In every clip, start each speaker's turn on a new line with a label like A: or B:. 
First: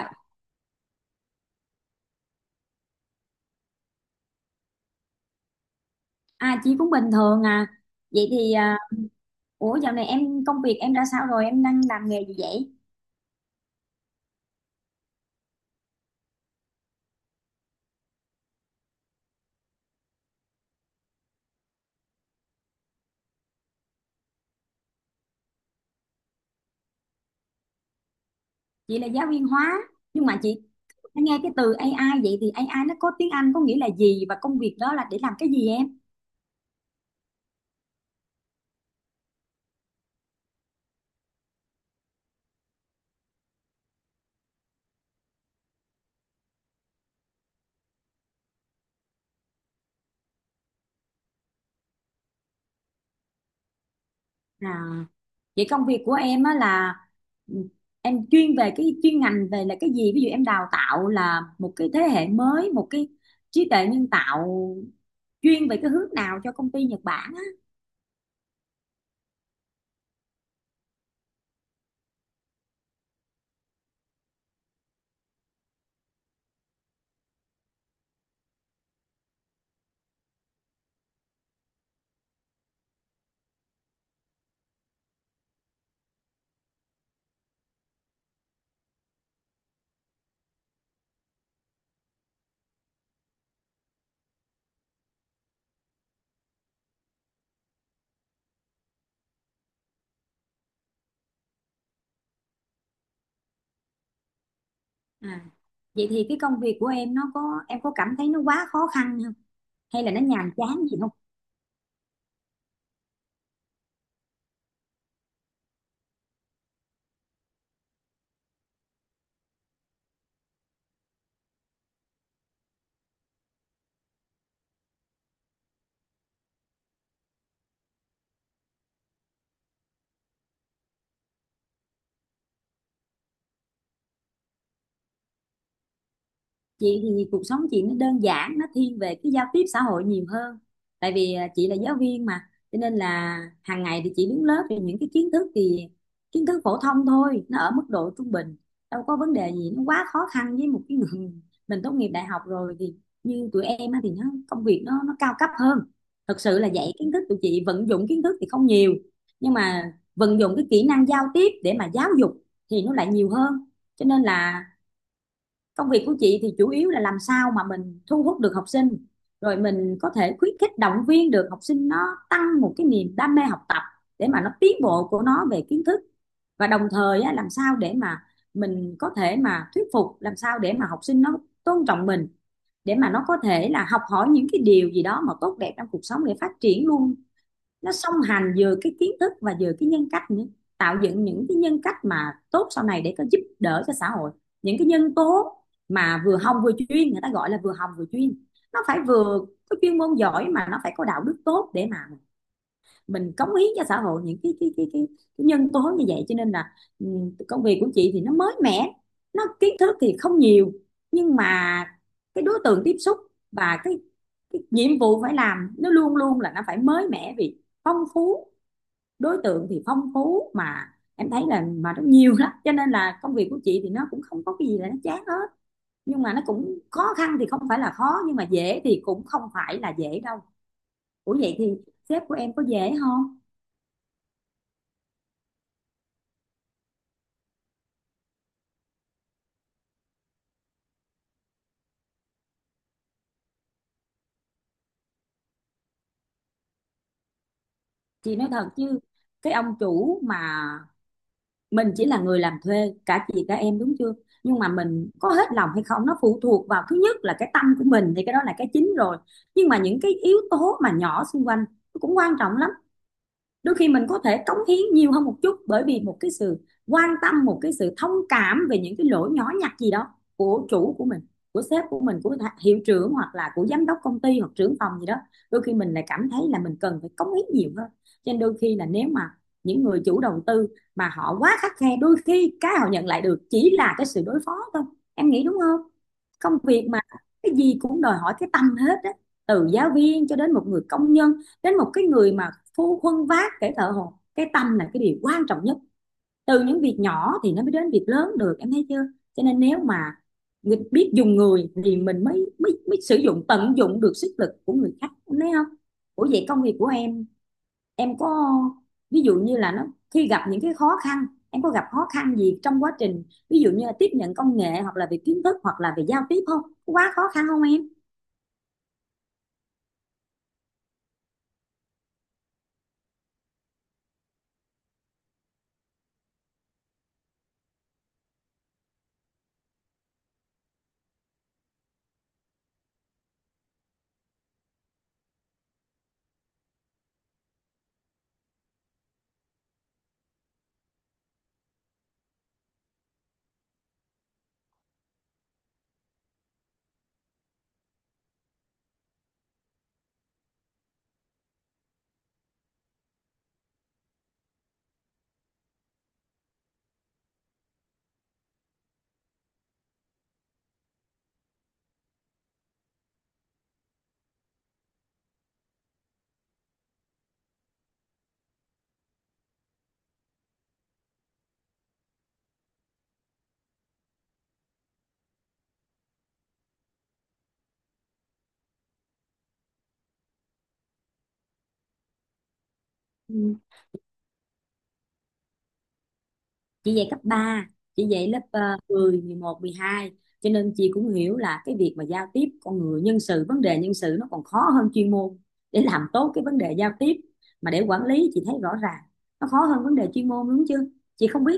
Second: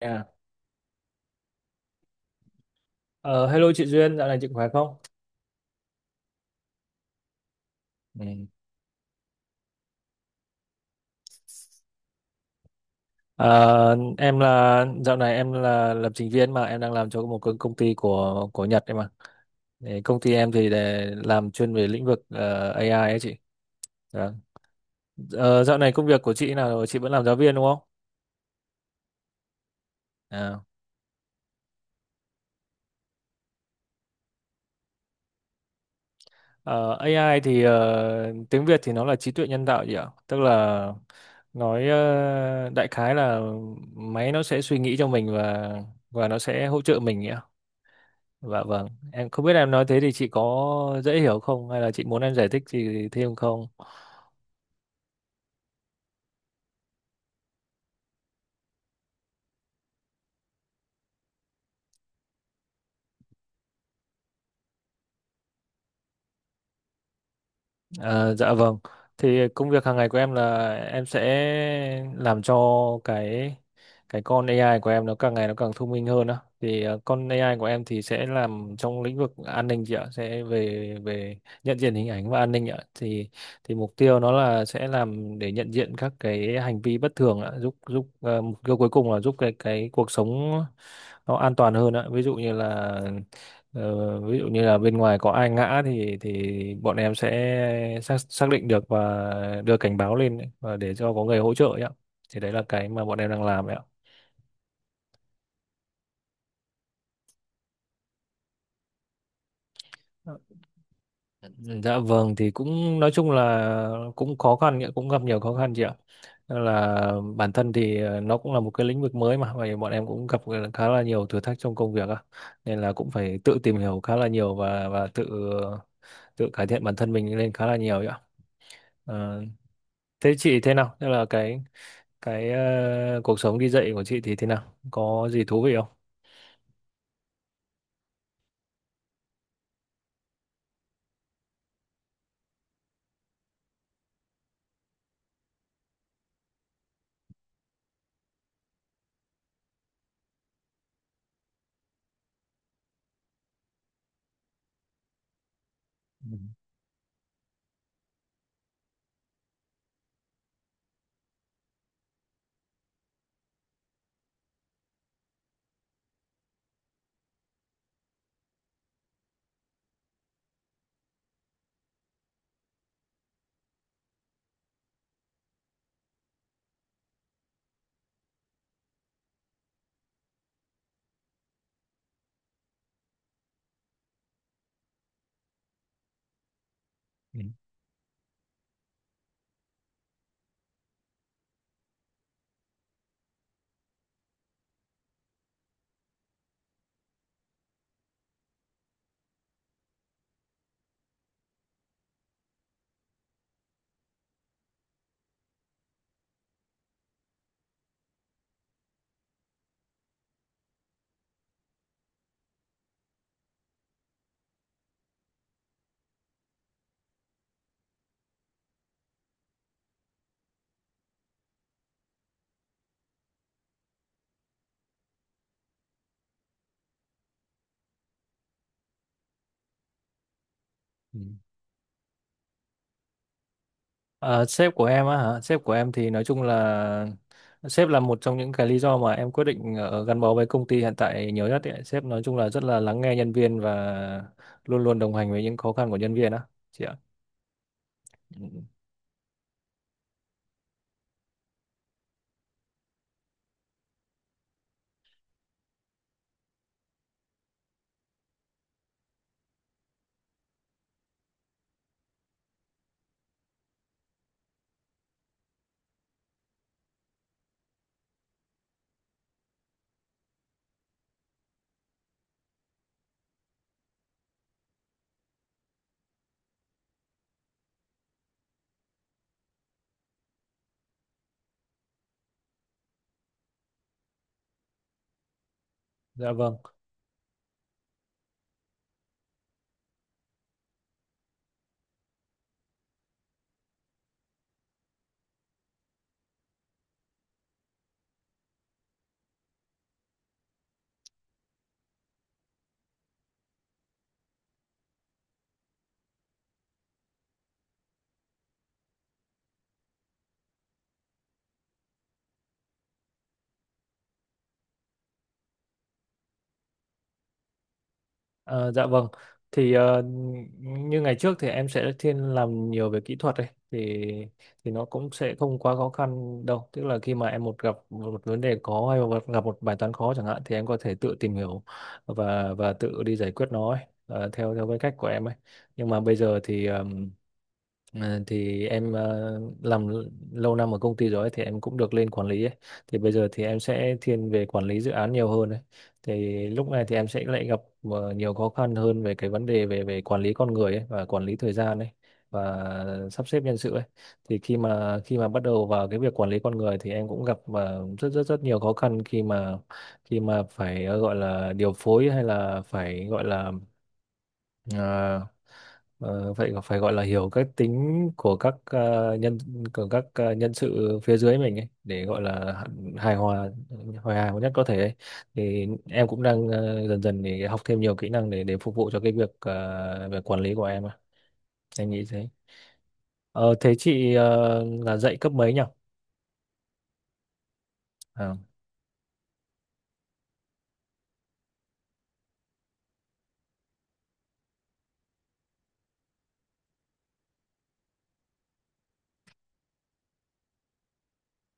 A: À, ờ, hello chị Duyên, dạo này chị khỏe không?
B: À, chị cũng bình thường à. Vậy
A: Ừ.
B: thì ủa, dạo này em công việc em ra sao rồi? Em đang làm nghề gì vậy?
A: Ờ, em dạo này em là lập trình viên mà em đang làm cho một công công ty của Nhật ấy mà. Đấy, công ty em thì để làm chuyên về lĩnh vực AI ấy chị. Dạ. Ờ, dạo này công việc của chị nào rồi? Chị vẫn làm giáo viên đúng không?
B: Chị là giáo viên hóa, nhưng mà chị
A: À.
B: nghe cái từ AI, vậy thì AI nó có tiếng Anh có nghĩa là gì và công việc đó là để làm cái gì em?
A: Ờ, AI thì tiếng Việt thì nó là trí tuệ nhân tạo gì ạ? Tức là nói đại khái là máy nó sẽ suy nghĩ cho mình và nó sẽ hỗ trợ mình nhỉ? Dạ vâng, em không biết em nói thế thì chị có dễ hiểu không hay là chị muốn em giải thích gì thêm không?
B: À, vậy công việc của em á là, ừ, em chuyên về cái chuyên ngành về là cái gì? Ví dụ em đào tạo là một cái thế hệ mới, một cái trí tuệ nhân tạo chuyên về cái hướng nào cho công ty Nhật Bản á.
A: Ờ, dạ vâng. Thì công việc hàng ngày của em là em sẽ làm cho cái cái con AI của em nó càng ngày nó càng thông minh hơn á. Thì con AI của em thì sẽ làm trong lĩnh vực an ninh chị ạ, sẽ về về nhận diện hình ảnh và an ninh ạ. Thì mục tiêu nó là sẽ làm để nhận diện các cái hành vi bất thường ạ, giúp giúp mục tiêu cuối cùng là giúp cái cuộc sống nó an toàn hơn ạ. Ví dụ như là Ờ, ví dụ như là bên ngoài có ai ngã thì bọn em sẽ xác xác định được và đưa cảnh báo lên ấy, và để cho có người hỗ trợ ấy ạ. Thì đấy là cái mà bọn em đang làm ấy ạ.
B: À, vậy thì cái công việc của em nó có, em có cảm thấy nó quá khó khăn không? Hay là nó nhàm chán gì không?
A: Dạ vâng, thì cũng nói chung là cũng khó khăn ấy, cũng gặp nhiều khó khăn chị ạ. Nên là bản thân thì nó cũng là một cái lĩnh vực mới mà và bọn em cũng gặp khá là nhiều thử thách trong công việc á. Nên là cũng phải tự tìm hiểu khá là nhiều và tự tự cải thiện bản thân mình lên khá là nhiều ấy ạ. Ờ, thế chị thế nào? Thế là cái cuộc sống đi dạy của chị thì thế nào, có gì thú vị không?
B: Chị thì cuộc sống chị nó đơn giản, nó thiên về cái giao tiếp xã hội nhiều hơn. Tại vì chị là giáo viên mà, cho nên là hàng ngày thì chị đứng lớp thì những cái kiến thức thì kiến thức phổ thông thôi, nó ở mức độ trung bình, đâu có vấn đề gì nó quá khó khăn với một cái người mình tốt nghiệp đại học rồi thì như tụi em á, thì nó công việc nó cao cấp hơn.
A: Ừ,
B: Thật sự là dạy kiến thức tụi chị vận dụng kiến thức thì không nhiều, nhưng mà vận dụng cái kỹ năng giao tiếp để mà giáo dục thì nó lại nhiều hơn. Cho nên là công việc của chị thì chủ yếu là làm sao mà mình thu hút được học sinh, rồi mình có thể khuyến khích động viên được học sinh nó tăng một cái niềm đam mê học tập để mà nó tiến bộ của nó về kiến thức. Và đồng thời á, làm sao để mà mình có thể mà thuyết phục làm sao để mà học sinh nó tôn trọng mình, để mà nó có thể là học hỏi những cái điều gì đó mà tốt đẹp trong cuộc sống để phát triển luôn,
A: ừ,
B: nó song hành vừa cái kiến thức và vừa cái nhân cách nữa, tạo dựng những cái nhân cách mà tốt sau này để có giúp đỡ cho xã hội, những cái nhân tố mà vừa hồng vừa chuyên, người ta gọi là vừa hồng vừa chuyên, nó phải vừa có chuyên môn giỏi mà nó phải có đạo đức tốt để mà mình cống hiến cho xã hội những cái nhân tố như vậy. Cho nên là ừ, công việc của chị thì nó mới mẻ, nó kiến thức thì không nhiều, nhưng mà cái đối tượng tiếp xúc và cái nhiệm vụ phải làm nó luôn luôn là nó phải mới mẻ vì phong phú. Đối tượng thì phong phú mà em thấy là mà nó nhiều lắm, cho nên là công việc của chị thì nó cũng không có cái gì là nó chán hết, nhưng mà nó cũng khó khăn thì không phải là khó nhưng mà dễ thì cũng không phải là dễ đâu.
A: ừ.
B: Ủa vậy thì sếp của em có dễ không?
A: À, sếp của em á hả? Sếp của em thì nói chung là sếp là một trong những cái lý do mà em quyết định gắn bó với công ty hiện tại nhiều nhất ấy. Sếp nói chung là rất là lắng nghe nhân viên và luôn luôn đồng hành với những khó khăn của nhân viên á chị ạ.
B: Chị nói
A: Ừ.
B: thật chứ, cái ông chủ mà mình chỉ là người làm thuê, cả chị cả em đúng chưa, nhưng mà mình có hết lòng hay không nó phụ thuộc vào thứ nhất là cái tâm của mình thì cái đó là cái chính rồi, nhưng mà những cái yếu tố mà nhỏ xung quanh nó cũng quan trọng lắm. Đôi khi mình có thể cống hiến nhiều hơn một chút bởi vì một cái sự quan tâm, một cái sự thông cảm về những cái lỗi nhỏ nhặt gì đó của chủ của mình, của sếp của mình, của hiệu trưởng hoặc là của giám đốc công ty hoặc trưởng phòng gì đó, đôi khi mình lại cảm thấy là mình cần phải cống hiến nhiều hơn. Cho nên đôi khi là nếu mà những người chủ đầu tư mà họ quá khắt khe, đôi khi cái họ nhận lại được chỉ là cái sự đối phó thôi, em nghĩ đúng không?
A: Dạ vâng.
B: Công việc mà cái gì cũng đòi hỏi cái tâm hết á, từ giáo viên cho đến một người công nhân, đến một cái người mà phu khuân vác, kẻ thợ hồ, cái tâm là cái điều quan trọng nhất, từ những việc nhỏ thì nó mới đến việc lớn được, em thấy chưa? Cho nên nếu mà biết dùng người thì mình mới mới mới sử dụng tận dụng được sức lực của người khác, em thấy không? Ủa vậy công việc của em có, ví dụ như là nó khi gặp những cái khó khăn, em có gặp khó khăn gì trong quá trình, ví dụ như là tiếp nhận công nghệ hoặc là về kiến thức hoặc là về giao tiếp, không quá khó khăn không em?
A: Ờ, dạ vâng. Thì ờ, Như ngày trước thì em sẽ thiên làm nhiều về kỹ thuật ấy, thì nó cũng sẽ không quá khó khăn đâu. Tức là khi mà em gặp một vấn đề khó hay gặp một bài toán khó chẳng hạn thì em có thể tự tìm hiểu và tự đi giải quyết nó ấy, theo theo cái cách của em ấy. Nhưng mà bây giờ thì em làm lâu năm ở công ty rồi ấy, thì em cũng được lên quản lý ấy. Thì bây giờ thì em sẽ thiên về quản lý dự án nhiều hơn ấy. Thì lúc này thì em sẽ lại gặp nhiều khó khăn hơn về cái vấn đề về về quản lý con người ấy và quản lý thời gian ấy và sắp xếp nhân sự ấy. Thì khi mà bắt đầu vào cái việc quản lý con người thì em cũng gặp rất rất rất nhiều khó khăn khi mà phải gọi là điều phối hay là phải gọi là ờ, vậy phải gọi là hiểu các tính của các ờ, nhân của các nhân sự phía dưới mình ấy, để gọi là hài hòa hài hòa nhất có thể ấy. Thì em cũng đang dần dần để học thêm nhiều kỹ năng để phục vụ cho cái việc về quản lý của em ạ. Em nghĩ thế. Ờ,
B: Ừ.
A: thế chị là dạy cấp mấy nhỉ?
B: Chị dạy cấp 3, chị dạy
A: À.
B: lớp 10, 11, 12, cho nên chị cũng hiểu là cái việc mà giao tiếp con người, nhân sự, vấn đề nhân sự nó còn khó hơn chuyên môn. Để làm tốt cái vấn đề giao tiếp mà để quản lý, chị thấy rõ ràng nó khó hơn vấn đề chuyên môn, đúng chưa? Chị không biết,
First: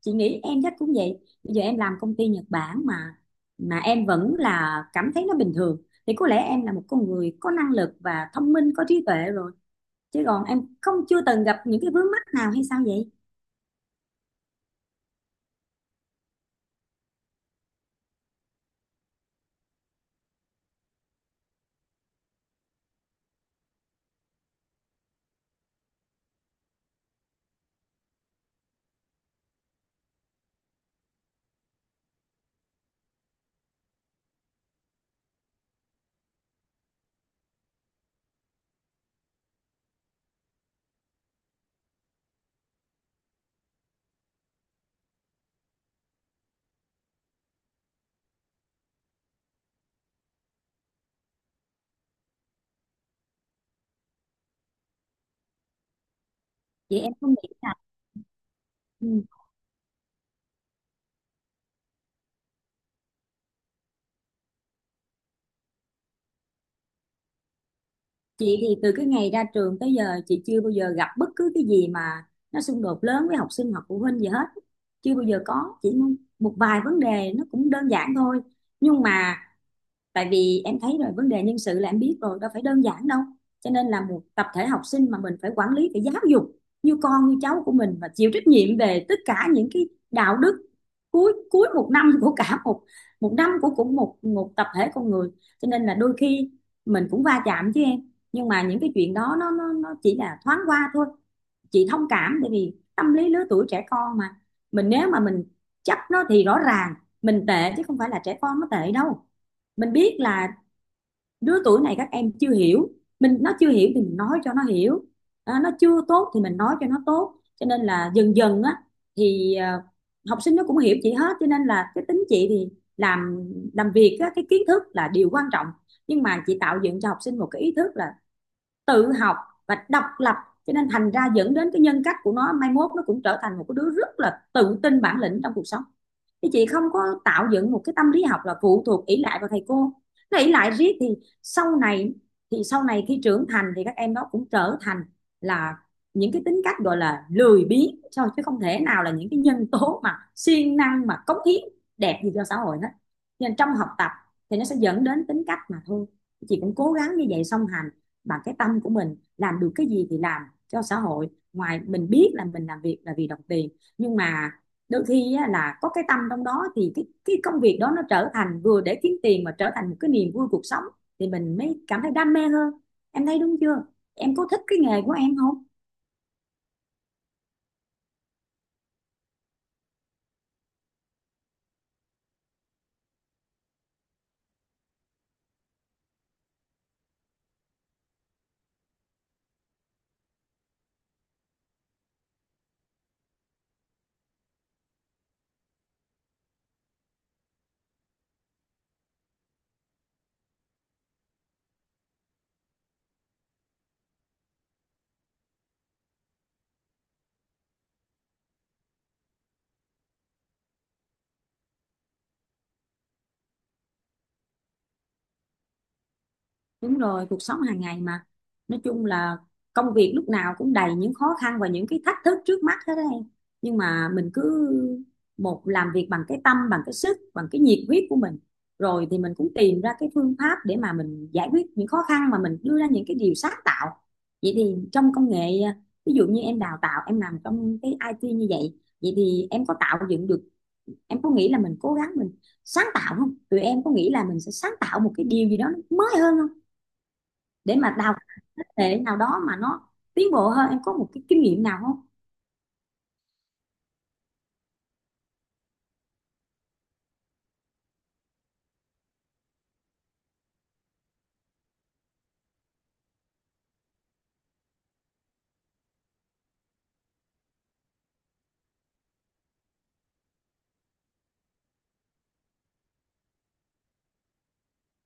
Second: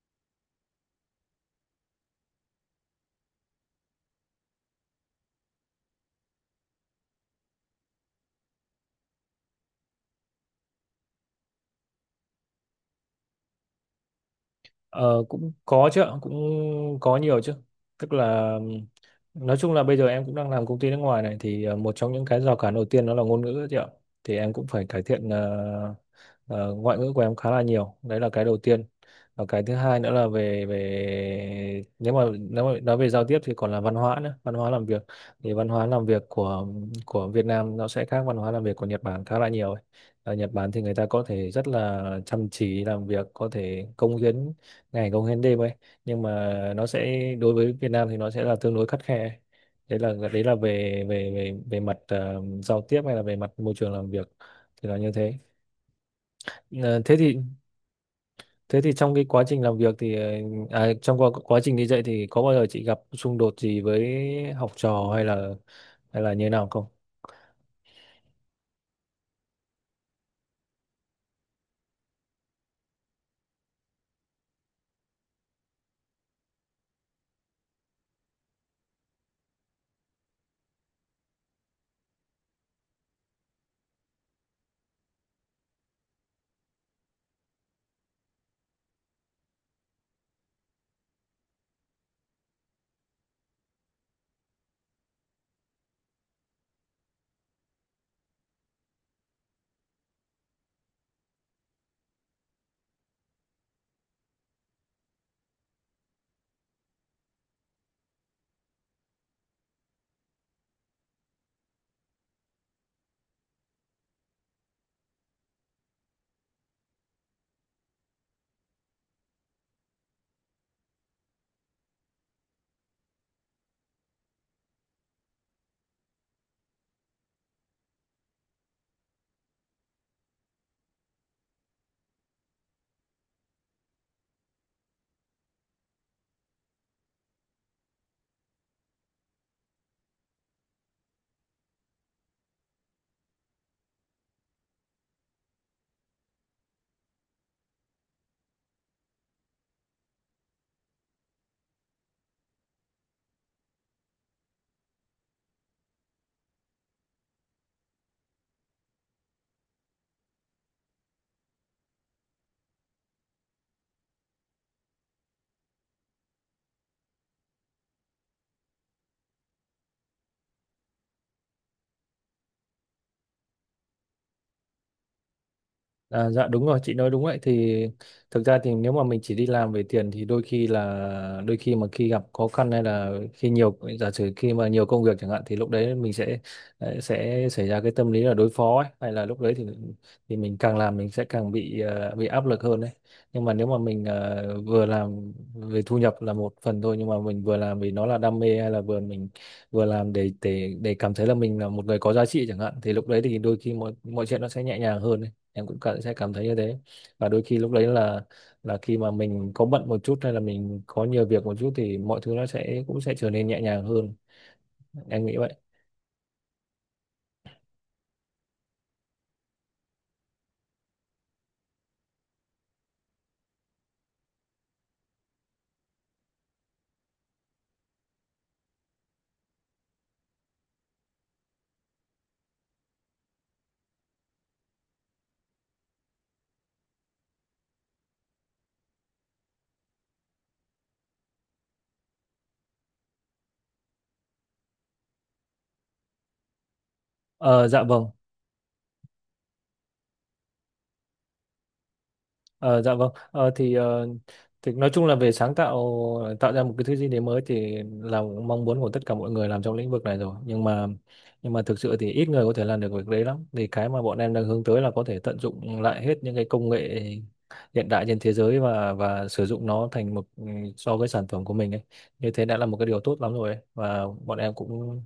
B: chị nghĩ em chắc cũng vậy, bây giờ em làm công ty Nhật Bản mà em vẫn là cảm thấy nó bình thường thì có lẽ em là một con người có năng lực và thông minh, có trí tuệ rồi, chứ còn em không chưa từng gặp những cái vướng mắc nào hay sao vậy?
A: Ờ, cũng có chứ ạ, cũng có nhiều chứ. Tức là nói chung là bây giờ em cũng đang làm công ty nước ngoài này thì một trong những cái rào cản đầu tiên đó là ngôn ngữ chứ ạ. Thì em cũng phải cải thiện ngoại ngữ của em khá là nhiều. Đấy là cái đầu tiên. Và cái thứ hai nữa là về về nếu mà nói về giao tiếp thì còn là văn hóa nữa, văn hóa làm việc. Thì văn hóa làm việc của Việt Nam nó sẽ khác văn hóa làm việc của Nhật Bản khá là nhiều ấy. Ở Nhật Bản thì người ta có thể rất là chăm chỉ làm việc, có thể cống hiến ngày công hiến đêm ấy, nhưng mà nó sẽ đối với Việt Nam thì nó sẽ là tương đối khắt khe. Đấy là về về về về mặt giao tiếp hay là về mặt môi trường làm việc thì là như thế.
B: Vậy
A: Ờ,
B: em
A: thế
B: không
A: thì
B: nghĩ là
A: Thế thì
B: ừ.
A: trong cái quá trình làm việc thì trong quá trình đi dạy thì có bao giờ chị gặp xung đột gì với học trò hay là như thế nào không?
B: Chị thì từ cái ngày ra trường tới giờ chị chưa bao giờ gặp bất cứ cái gì mà nó xung đột lớn với học sinh hoặc phụ huynh gì hết. Chưa bao giờ có, chỉ một vài vấn đề nó cũng đơn giản thôi. Nhưng mà tại vì em thấy rồi, vấn đề nhân sự là em biết rồi, đâu phải đơn giản đâu, cho nên là một tập thể học sinh mà mình phải quản lý, phải giáo dục như con như cháu của mình và chịu trách nhiệm về tất cả những cái đạo đức cuối cuối một năm của cả một, một năm của cũng một một tập thể con người, cho nên là đôi khi mình cũng va chạm chứ em, nhưng mà những cái chuyện đó nó chỉ là thoáng qua thôi. Chị thông cảm tại vì tâm lý lứa tuổi trẻ con mà, mình nếu mà mình chấp nó thì rõ ràng mình tệ chứ không phải là trẻ con nó tệ đâu. Mình biết là đứa tuổi này các em chưa hiểu mình, nó chưa hiểu thì mình nói cho nó hiểu, à, nó chưa tốt thì mình nói cho nó tốt. Cho nên là dần dần á thì học sinh nó cũng hiểu chị hết, cho nên là cái tính chị thì làm làm việc á, cái kiến thức là điều quan trọng, nhưng mà chị tạo dựng cho học sinh một cái ý thức là tự học và độc lập, cho nên thành ra dẫn đến cái nhân cách của nó mai mốt nó cũng trở thành một cái đứa rất là tự tin, bản lĩnh trong cuộc sống. Thì chị không có tạo dựng một cái tâm lý học là phụ thuộc ỷ lại vào thầy cô, nó ỷ lại riết thì sau này, thì sau này khi trưởng thành thì các em đó cũng trở thành là những cái tính cách gọi là lười biếng thôi, chứ không thể nào là những cái nhân tố mà siêng năng mà cống hiến đẹp gì cho xã hội hết. Nên trong học tập thì nó sẽ dẫn đến tính cách mà thôi. Chị cũng cố gắng như vậy, song hành bằng cái tâm của mình, làm được cái gì thì làm cho xã hội. Ngoài mình biết là mình làm việc là vì đồng tiền, nhưng mà đôi khi là có cái tâm trong đó thì cái công việc đó nó trở thành vừa để kiếm tiền mà trở thành một cái niềm vui cuộc sống, thì mình mới cảm thấy đam mê hơn, em thấy đúng chưa? Em có thích cái nghề của em không?
A: À, dạ đúng rồi, chị nói đúng. Vậy thì thực ra thì nếu mà mình chỉ đi làm về tiền thì đôi khi mà khi gặp khó khăn hay là khi nhiều giả sử khi mà nhiều công việc chẳng hạn thì lúc đấy mình sẽ sẽ xảy ra cái tâm lý là đối phó ấy. Hay là lúc đấy thì mình càng làm mình sẽ càng bị bị áp lực hơn đấy, nhưng mà nếu mà mình vừa làm về thu nhập là một phần thôi, nhưng mà mình vừa làm vì nó là đam mê hay là vừa làm để cảm thấy là mình là một người có giá trị chẳng hạn, thì lúc đấy thì đôi khi mọi mọi chuyện nó sẽ nhẹ nhàng hơn ấy. Em cũng sẽ cảm thấy như thế. Và đôi khi lúc đấy là khi mà mình có bận một chút hay là mình có nhiều việc một chút thì mọi thứ nó sẽ cũng sẽ trở nên nhẹ nhàng hơn. Em nghĩ vậy.
B: Đúng rồi, cuộc sống hàng ngày mà. Nói chung là công việc lúc nào cũng đầy những khó khăn và những cái thách thức trước mắt hết đấy em. Nhưng mà mình cứ một làm việc bằng cái tâm, bằng cái sức, bằng cái nhiệt huyết của mình. Rồi thì mình cũng tìm ra cái phương pháp để mà mình giải quyết những khó khăn, mà mình đưa ra những cái điều sáng tạo. Vậy thì trong công nghệ, ví dụ như em đào tạo, em làm trong cái IT như vậy, vậy thì em có tạo dựng được, em có nghĩ là mình cố gắng mình sáng tạo không? Tụi em có nghĩ là mình sẽ sáng tạo một cái điều gì đó nó mới hơn không?
A: Ờ,
B: Để
A: dạ
B: mà
A: vâng.
B: đào thế hệ nào đó mà nó tiến bộ hơn, em có một cái kinh nghiệm nào không?
A: Ờ, dạ vâng thì nói chung là về sáng tạo, tạo ra một cái thứ gì đấy mới thì là mong muốn của tất cả mọi người làm trong lĩnh vực này rồi, nhưng mà thực sự thì ít người có thể làm được việc đấy lắm. Thì cái mà bọn em đang hướng tới là có thể tận dụng lại hết những cái công nghệ hiện đại trên thế giới và sử dụng nó thành một so với sản phẩm của mình ấy, như thế đã là một cái điều tốt lắm rồi ấy. Và bọn em cũng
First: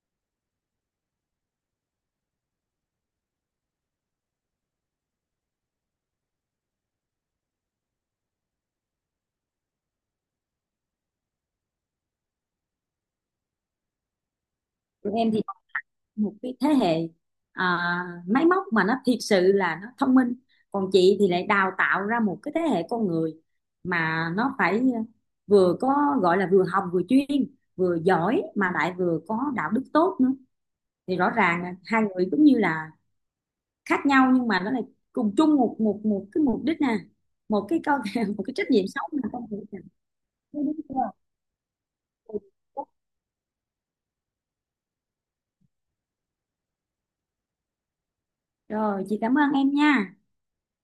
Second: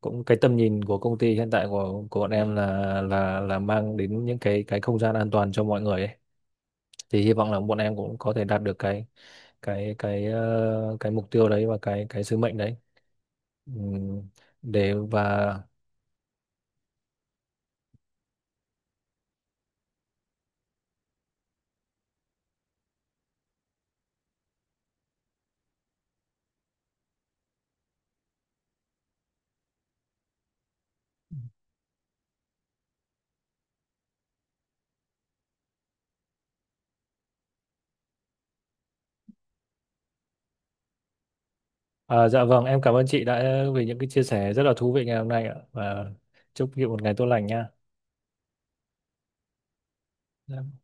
A: cũng cái tầm nhìn của công ty hiện tại của bọn em là mang đến những cái không gian an toàn cho mọi người ấy, thì hy vọng là bọn em cũng có thể đạt được cái mục tiêu đấy và cái sứ mệnh đấy. Ừm, để
B: Tụi em
A: và
B: thì một cái thế hệ, à, máy móc mà nó thiệt sự là nó thông minh, còn chị thì lại đào tạo ra một cái thế hệ con người mà nó phải vừa có gọi là vừa học vừa chuyên, vừa giỏi mà lại vừa có đạo đức tốt nữa. Thì rõ ràng là hai người cũng như là khác nhau nhưng mà nó lại cùng chung một một một cái mục đích nè, một cái câu một cái trách nhiệm sống là con người, đúng
A: à, dạ vâng em
B: chưa?
A: cảm ơn chị đã vì những cái chia sẻ rất là thú vị ngày hôm nay ạ, và chúc chị một ngày tốt lành nha.
B: Rồi, chị cảm ơn em nha.
A: Dạ.